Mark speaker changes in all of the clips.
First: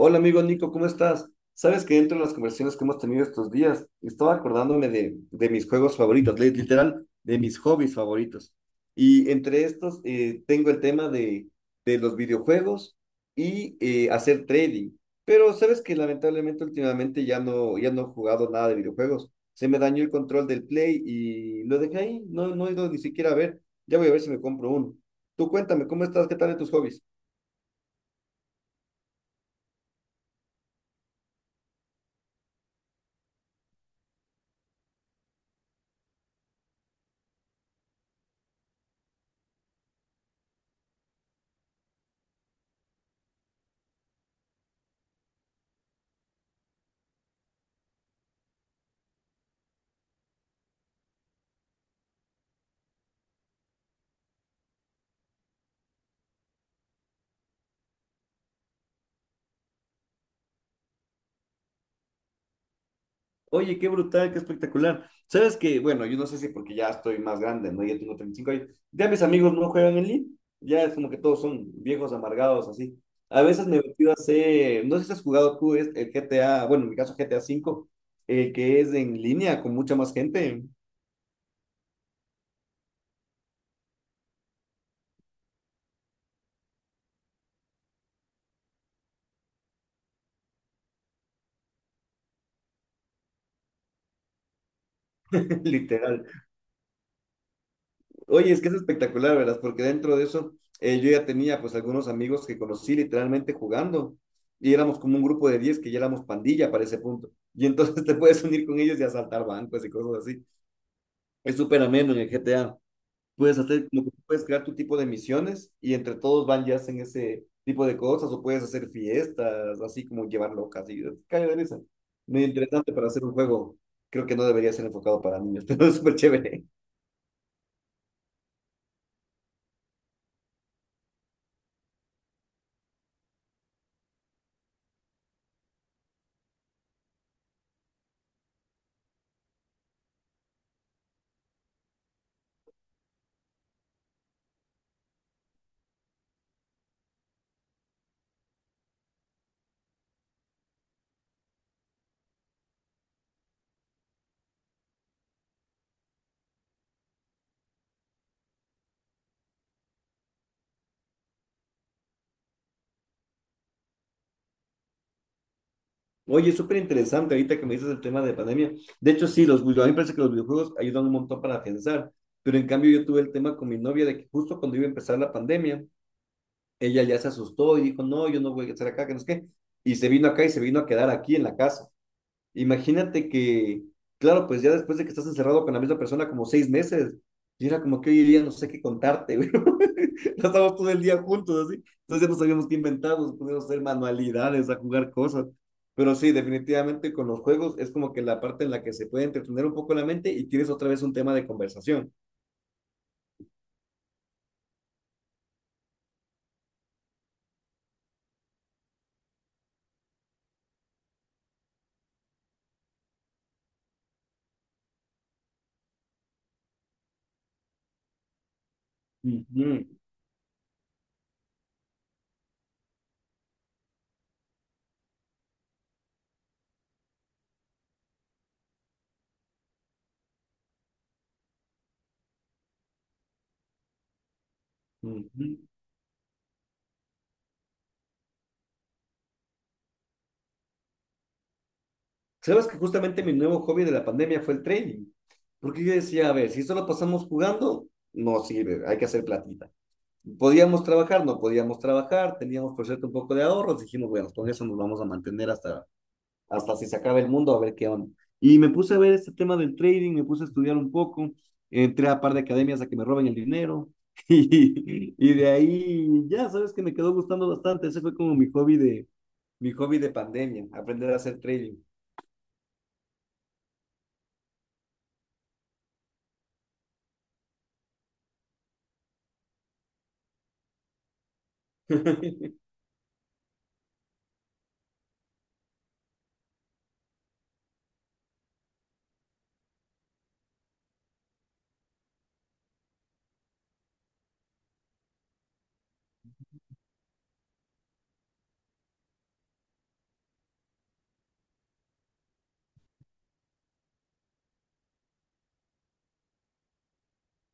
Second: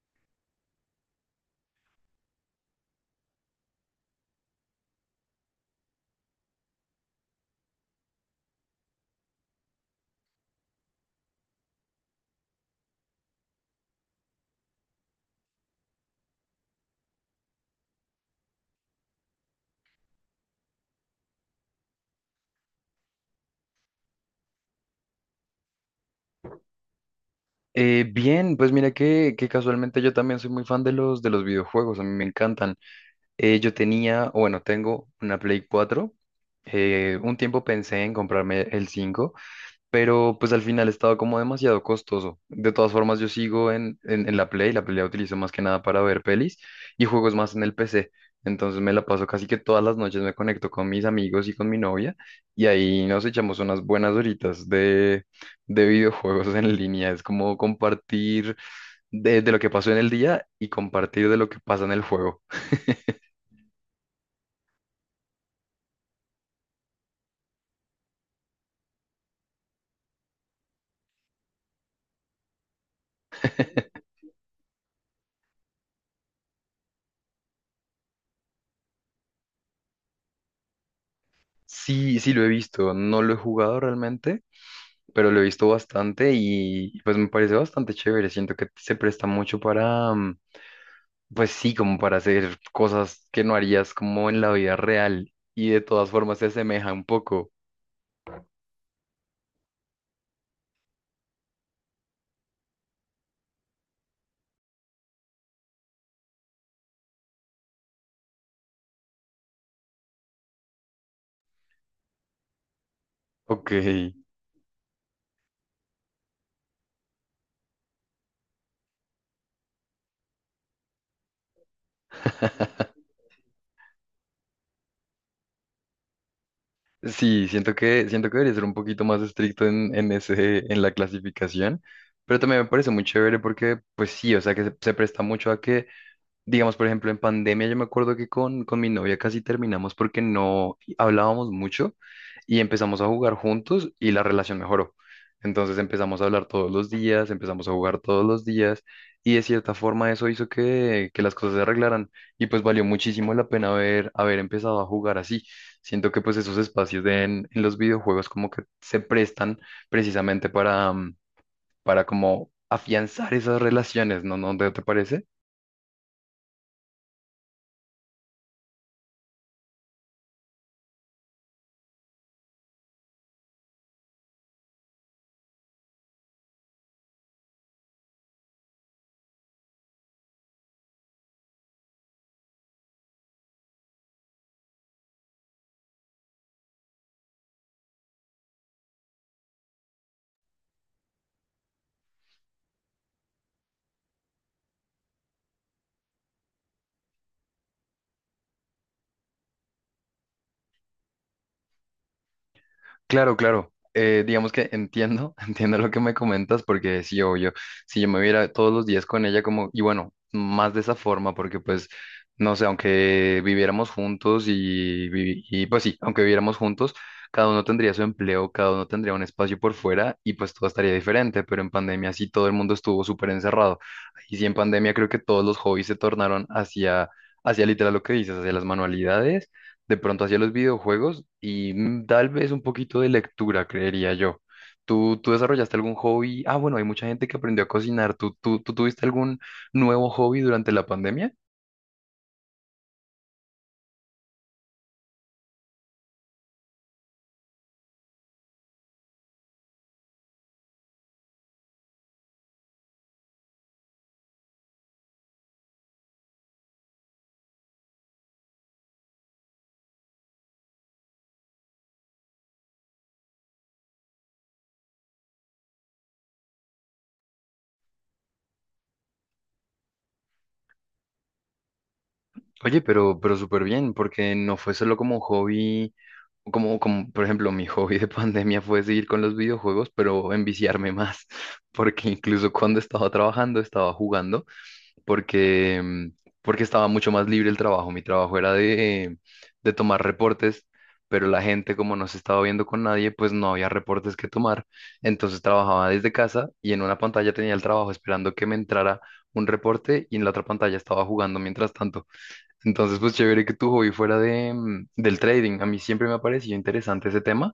Speaker 1: Hola amigo Nico, ¿cómo estás? Sabes que dentro de las conversaciones que hemos tenido estos días, estaba acordándome de mis juegos favoritos, literal, de mis hobbies favoritos. Y entre estos tengo el tema de los videojuegos y hacer trading. Pero sabes que lamentablemente últimamente ya no he jugado nada de videojuegos. Se me dañó el control del Play y lo dejé ahí, no he ido ni siquiera a ver. Ya voy a ver si me compro uno. Tú cuéntame, ¿cómo estás? ¿Qué tal de tus hobbies?
Speaker 2: Bien, pues mira que casualmente yo también soy muy fan de los videojuegos, a mí me encantan. Yo tenía, o bueno, tengo una Play cuatro, un tiempo pensé en comprarme el cinco, pero pues al final estaba como demasiado costoso. De todas formas, yo sigo en la Play. La Play la utilizo más que nada para ver pelis y juegos más en el PC. Entonces me la paso casi que todas las noches, me conecto con mis amigos y con mi novia, y ahí nos echamos unas buenas horitas de, videojuegos en línea. Es como compartir de lo que pasó en el día y compartir de lo que pasa en el juego.
Speaker 1: Oye, qué brutal, qué espectacular. Sabes que, bueno, yo no sé si porque ya estoy más grande, ¿no? Ya tengo 35 años. Ya mis amigos no juegan en línea. Ya es como que todos son viejos amargados, así. A veces me he metido a hacer, no sé si has jugado tú el GTA, bueno, en mi caso GTA 5, que es en línea con mucha más gente.
Speaker 2: Sí, sí lo he visto, no lo he jugado realmente, pero lo he visto bastante y pues me parece bastante chévere. Siento que se presta mucho para, pues sí, como para hacer cosas que no harías como en la vida real, y de todas
Speaker 1: Literal.
Speaker 2: formas se asemeja un poco.
Speaker 1: Oye, es que es espectacular, ¿verdad? Porque dentro de eso yo ya tenía pues algunos amigos que conocí literalmente jugando, y éramos como un grupo de 10 que ya éramos pandilla para ese punto. Y entonces te puedes unir con ellos y asaltar bancos y cosas así. Es súper ameno en el GTA. Puedes
Speaker 2: Ok.
Speaker 1: hacer como que puedes crear tu tipo de misiones y entre todos van y hacen ese tipo de cosas, o puedes hacer fiestas, así como llevar locas y cae de risa. Muy interesante para hacer un juego. Creo que no debería ser enfocado para niños, pero es súper chévere.
Speaker 2: Sí, siento que debería ser un poquito más estricto en, ese, en la clasificación, pero también me parece muy chévere porque, pues sí, o sea, que se, presta mucho a que... Digamos, por ejemplo, en pandemia yo me acuerdo que con mi novia casi terminamos porque no hablábamos mucho y empezamos a jugar juntos, y la relación mejoró. Entonces empezamos a hablar todos los días, empezamos a jugar todos los días, y de cierta forma eso hizo que las cosas se arreglaran, y pues valió muchísimo la pena haber, empezado a jugar así. Siento que pues esos espacios de en los videojuegos como que se prestan precisamente para, para como afianzar esas relaciones, ¿no? ¿No te parece?
Speaker 1: Oye, súper interesante ahorita que me dices el tema de pandemia. De hecho, sí, a mí me parece que los videojuegos ayudan un montón para afianzar, pero en cambio yo tuve el tema con mi novia de que justo cuando iba a empezar la pandemia, ella ya se asustó y dijo, no, yo no voy a estar acá, que no es qué, y se vino acá y se vino a quedar aquí en la casa. Imagínate que, claro, pues ya después de que estás encerrado con la misma persona como 6 meses, y era como que hoy día no sé qué contarte, güey. Ya estábamos todo el día juntos, así. Entonces ya no sabíamos qué inventar, nos poníamos a hacer manualidades, a jugar cosas. Pero sí, definitivamente con los juegos es como que la parte en la que se puede entretener un poco la mente y tienes otra vez un tema de conversación.
Speaker 2: Claro, claro. Digamos que entiendo, entiendo lo que me comentas, porque sí, obvio, si yo me viera todos los días con ella como, y bueno, más de esa forma, porque pues, no sé, aunque viviéramos juntos y, y pues sí, aunque viviéramos juntos, cada uno tendría su empleo, cada uno tendría un espacio
Speaker 1: Ujú,
Speaker 2: por fuera y pues todo estaría diferente, pero en pandemia sí todo el mundo estuvo súper encerrado. Y sí, en pandemia creo que todos los hobbies se tornaron hacia, literal lo que dices, hacia las manualidades, de pronto hacia los videojuegos y, tal vez un poquito de lectura, creería yo. ¿Tú
Speaker 1: ujú.
Speaker 2: desarrollaste algún hobby? Ah, bueno, hay mucha gente que aprendió a cocinar. ¿Tú tuviste algún nuevo hobby durante la pandemia?
Speaker 1: Sabes que justamente mi nuevo hobby de la pandemia fue el trading. Porque yo decía, a ver, si solo pasamos jugando, no sirve, hay que hacer platita. Podíamos trabajar, no podíamos trabajar, teníamos por cierto un poco de ahorros, dijimos, bueno, con eso nos vamos a mantener hasta, hasta si se acaba el mundo, a ver qué onda. Y me puse a ver este tema del trading, me puse a estudiar un poco, entré a un par de academias a que me roben el dinero, y de ahí ya sabes que me quedó gustando bastante. Ese fue como mi hobby mi hobby de pandemia, aprender a hacer trading.
Speaker 2: Oye, pero súper bien, porque no fue solo como un hobby, como, como, por ejemplo, mi hobby de pandemia fue seguir con los videojuegos, pero enviciarme más, porque incluso cuando estaba trabajando, estaba jugando. Porque, porque estaba mucho más libre el trabajo. Mi trabajo era de, tomar reportes, pero la gente, como no se estaba viendo con nadie, pues no había reportes que tomar. Entonces trabajaba desde casa y en una pantalla tenía el trabajo esperando que me entrara un reporte, y en la otra pantalla estaba jugando mientras tanto. Entonces, pues chévere que tu hobby fuera del trading. A mí siempre me ha parecido interesante ese tema,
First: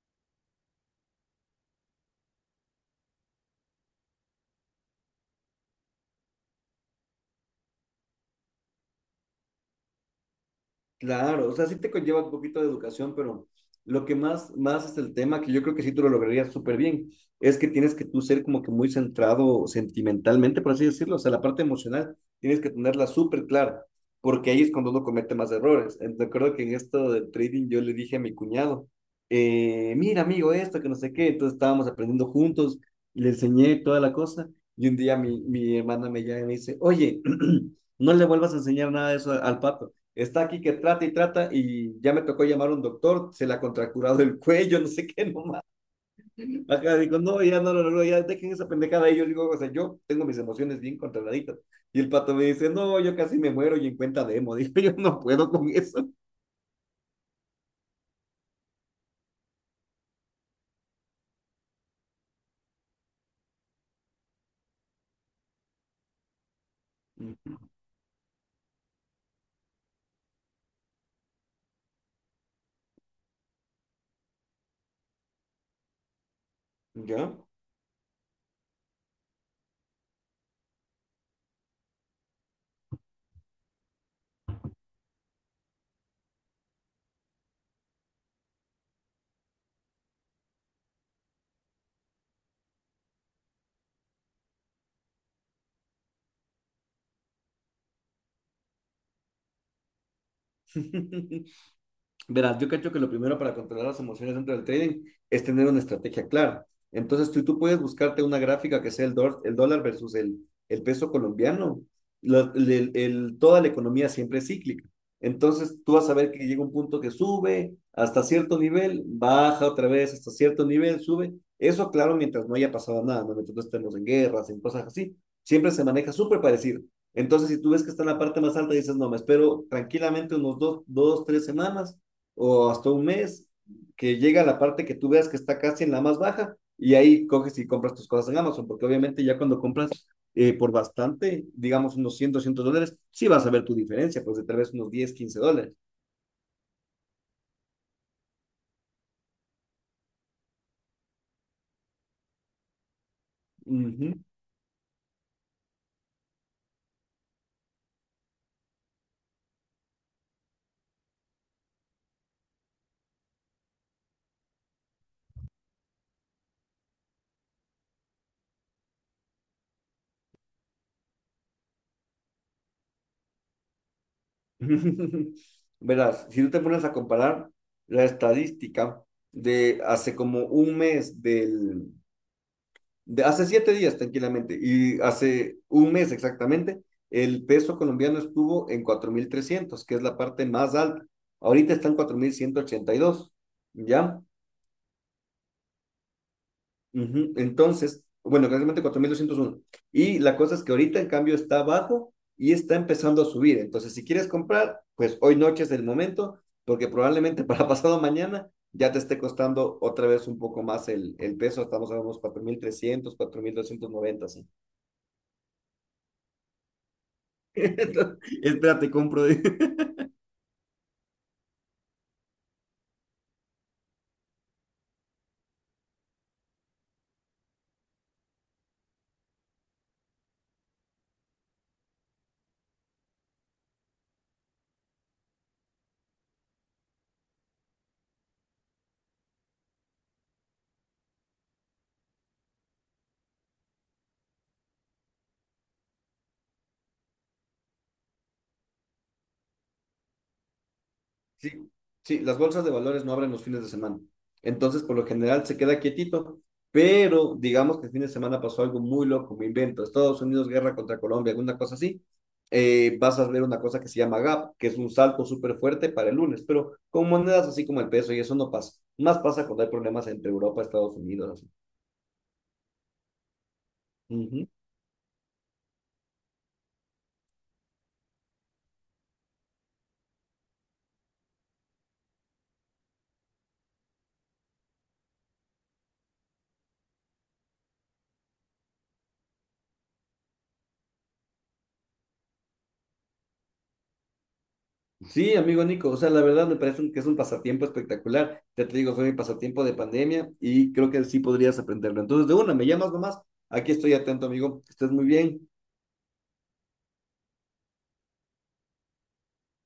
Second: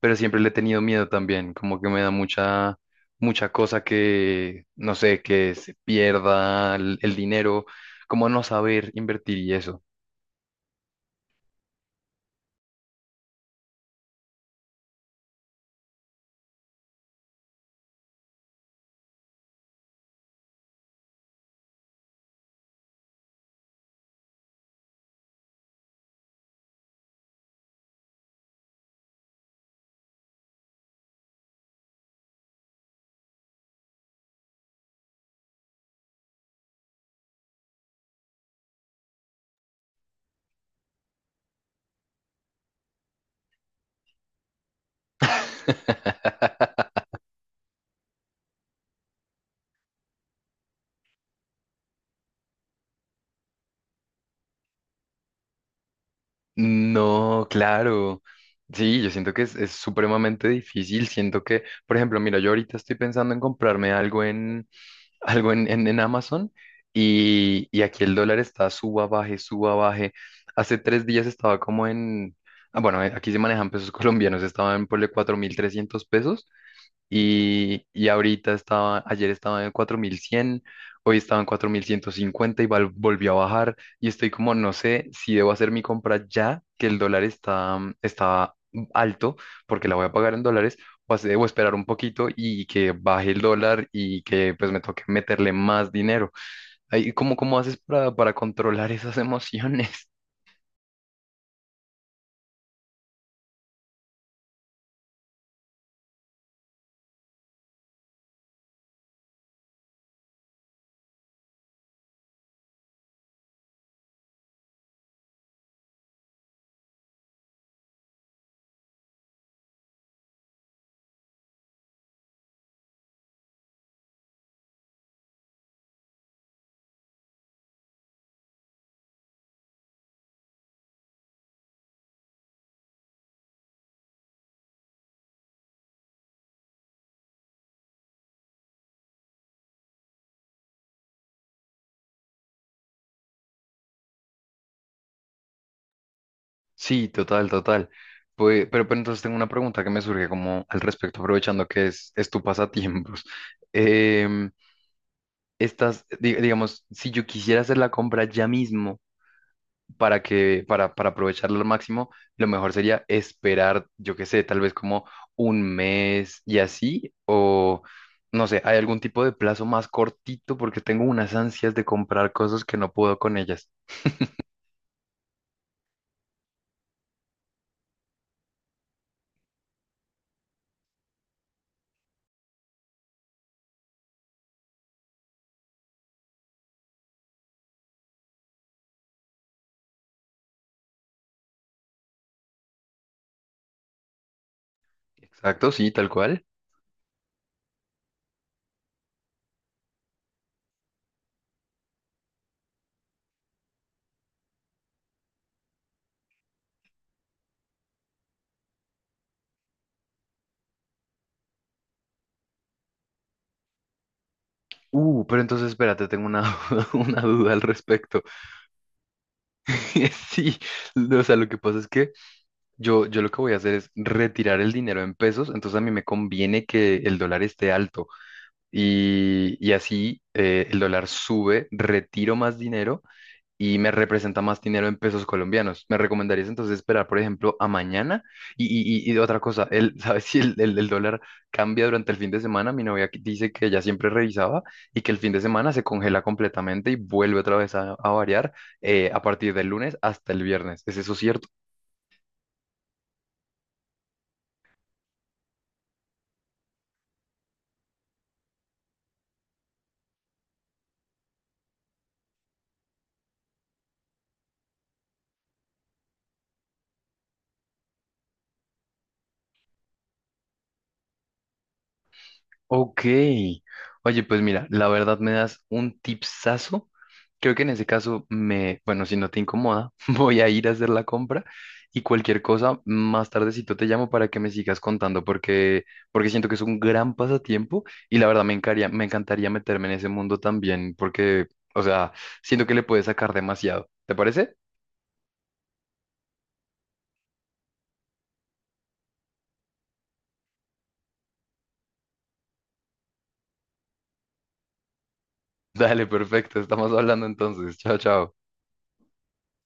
Speaker 2: pero siempre le he tenido miedo también, como que me da mucha, cosa que, no sé, que se pierda el dinero, como no saber invertir y eso.
Speaker 1: Claro, o sea, sí te conlleva un poquito de educación, pero lo que más es el tema, que yo creo que sí tú lo lograrías súper bien, es que tienes que tú ser como que muy centrado sentimentalmente, por así decirlo. O sea, la parte emocional tienes que tenerla súper clara, porque ahí es cuando uno comete más errores. Recuerdo que en esto del trading yo le dije a mi cuñado, mira amigo, esto que no sé qué, entonces estábamos aprendiendo juntos, le enseñé toda la cosa, y un día mi hermana me llama y me dice, oye, no le vuelvas a enseñar nada de eso al papi. Está aquí que trata y trata y ya me tocó llamar a un doctor, se le ha contracturado el cuello, no sé qué, nomás. Acá digo, no, ya no lo no, no, ya dejen esa pendejada. Y yo digo, o sea, yo tengo mis emociones bien controladitas. Y el pato me dice, no, yo casi me muero y en cuenta demo. Digo, yo no puedo con eso.
Speaker 2: No, claro. Sí, yo siento que es, supremamente difícil. Siento que, por ejemplo, mira, yo ahorita estoy pensando en comprarme algo en Amazon, y aquí el dólar está suba, baje, suba, baje. Hace 3 días estaba como bueno, aquí se manejan pesos colombianos, estaban por 4.300 pesos,
Speaker 1: ¿Ya?
Speaker 2: y ahorita estaba, ayer estaba en 4.100, hoy estaba en 4.150 y volvió a bajar. Y estoy como, no sé si debo hacer mi compra ya, que el dólar está, está alto, porque la voy a pagar en dólares, o, debo esperar un poquito y que baje el dólar y que pues me toque meterle más dinero. Ahí ¿cómo, cómo haces para controlar esas emociones?
Speaker 1: Verás, yo creo que lo primero para controlar las emociones dentro del trading es tener una estrategia clara. Entonces, tú puedes buscarte una gráfica que sea el dólar versus el peso colombiano. Toda la economía siempre es cíclica. Entonces, tú vas a ver que llega un punto que sube hasta cierto nivel, baja otra vez hasta cierto nivel, sube. Eso, claro, mientras no haya pasado nada, ¿no? Mientras no estemos en guerras, en cosas así, siempre se maneja súper parecido. Entonces, si tú ves que está en la parte más alta, dices, no, me espero tranquilamente unos tres semanas o hasta un mes, que llega a la parte que tú veas que está casi en la más baja, y ahí coges y compras tus cosas en Amazon, porque obviamente ya cuando compras por bastante, digamos unos 100, $200, sí vas a ver tu diferencia, pues de tal vez unos 10, 15 dólares.
Speaker 2: Sí, total, total. Pues, pero entonces tengo una pregunta que me surge como al respecto, aprovechando que es tu pasatiempos.
Speaker 1: Ujú.
Speaker 2: Em, estas, digamos, si yo quisiera hacer la compra ya mismo, para aprovecharla al máximo, lo mejor sería esperar, yo qué sé, tal vez como un mes y así, o no sé, ¿hay algún tipo de plazo más cortito? Porque tengo unas ansias de comprar cosas que no puedo con ellas.
Speaker 1: Verás, si tú te pones a comparar la estadística de hace como un mes de hace 7 días tranquilamente y hace un mes exactamente, el peso colombiano estuvo en 4.300, que es la parte más alta. Ahorita está en 4.182, ¿ya?
Speaker 2: Exacto, sí, tal cual.
Speaker 1: Uh -huh. Entonces, bueno, realmente 4.201. Y la cosa es que ahorita en cambio está abajo y está empezando a subir. Entonces, si quieres comprar, pues hoy noche es el momento, porque probablemente para pasado mañana ya te esté costando otra vez un poco más el peso. Estamos a unos cuatro mil trescientos, 4.290, ¿sí?
Speaker 2: Pero entonces espérate, tengo una, una duda al respecto.
Speaker 1: Espérate, compro.
Speaker 2: Sí, no, o sea, lo que pasa es que yo lo que voy a hacer es retirar el dinero en pesos, entonces a mí me conviene que el dólar esté alto, y así, el dólar sube, retiro más dinero y me representa más dinero en pesos colombianos. ¿Me recomendarías entonces esperar, por ejemplo, a mañana? Y otra cosa, ¿sabes si el dólar cambia durante el fin de semana? Mi novia que- dice que ella siempre revisaba y que el fin de semana se congela completamente y vuelve otra vez a variar, a partir del lunes hasta el viernes. ¿Es eso cierto?
Speaker 1: Sí, sí, las bolsas de valores no abren los fines de semana. Entonces, por lo general, se queda quietito. Pero digamos que el fin de semana pasó algo muy loco, me invento. Estados Unidos, guerra contra Colombia, alguna cosa así. Vas a ver una cosa que se llama gap, que es un salto súper fuerte para el lunes, pero con monedas así como el peso y eso no pasa. Más pasa cuando hay problemas entre Europa y Estados Unidos, así.
Speaker 2: Ok. Oye, pues
Speaker 1: Ujú.
Speaker 2: mira, la verdad me das un tipsazo. Creo que en ese caso me, bueno, si no te incomoda, voy a ir a hacer la compra y cualquier cosa, más tardecito te llamo, para que me sigas contando porque, porque siento que es un gran pasatiempo, y la verdad me encantaría meterme en ese mundo también porque, o sea, siento que le puedes sacar demasiado. ¿Te parece?
Speaker 1: Sí, amigo Nico, o sea, la verdad me parece que es un pasatiempo espectacular. Ya te digo, fue mi pasatiempo de pandemia y creo que sí podrías aprenderlo. Entonces, de una, me llamas nomás. Aquí estoy atento, amigo. Que estés muy bien.
Speaker 2: Dale, perfecto. Estamos hablando entonces. Chao, chao.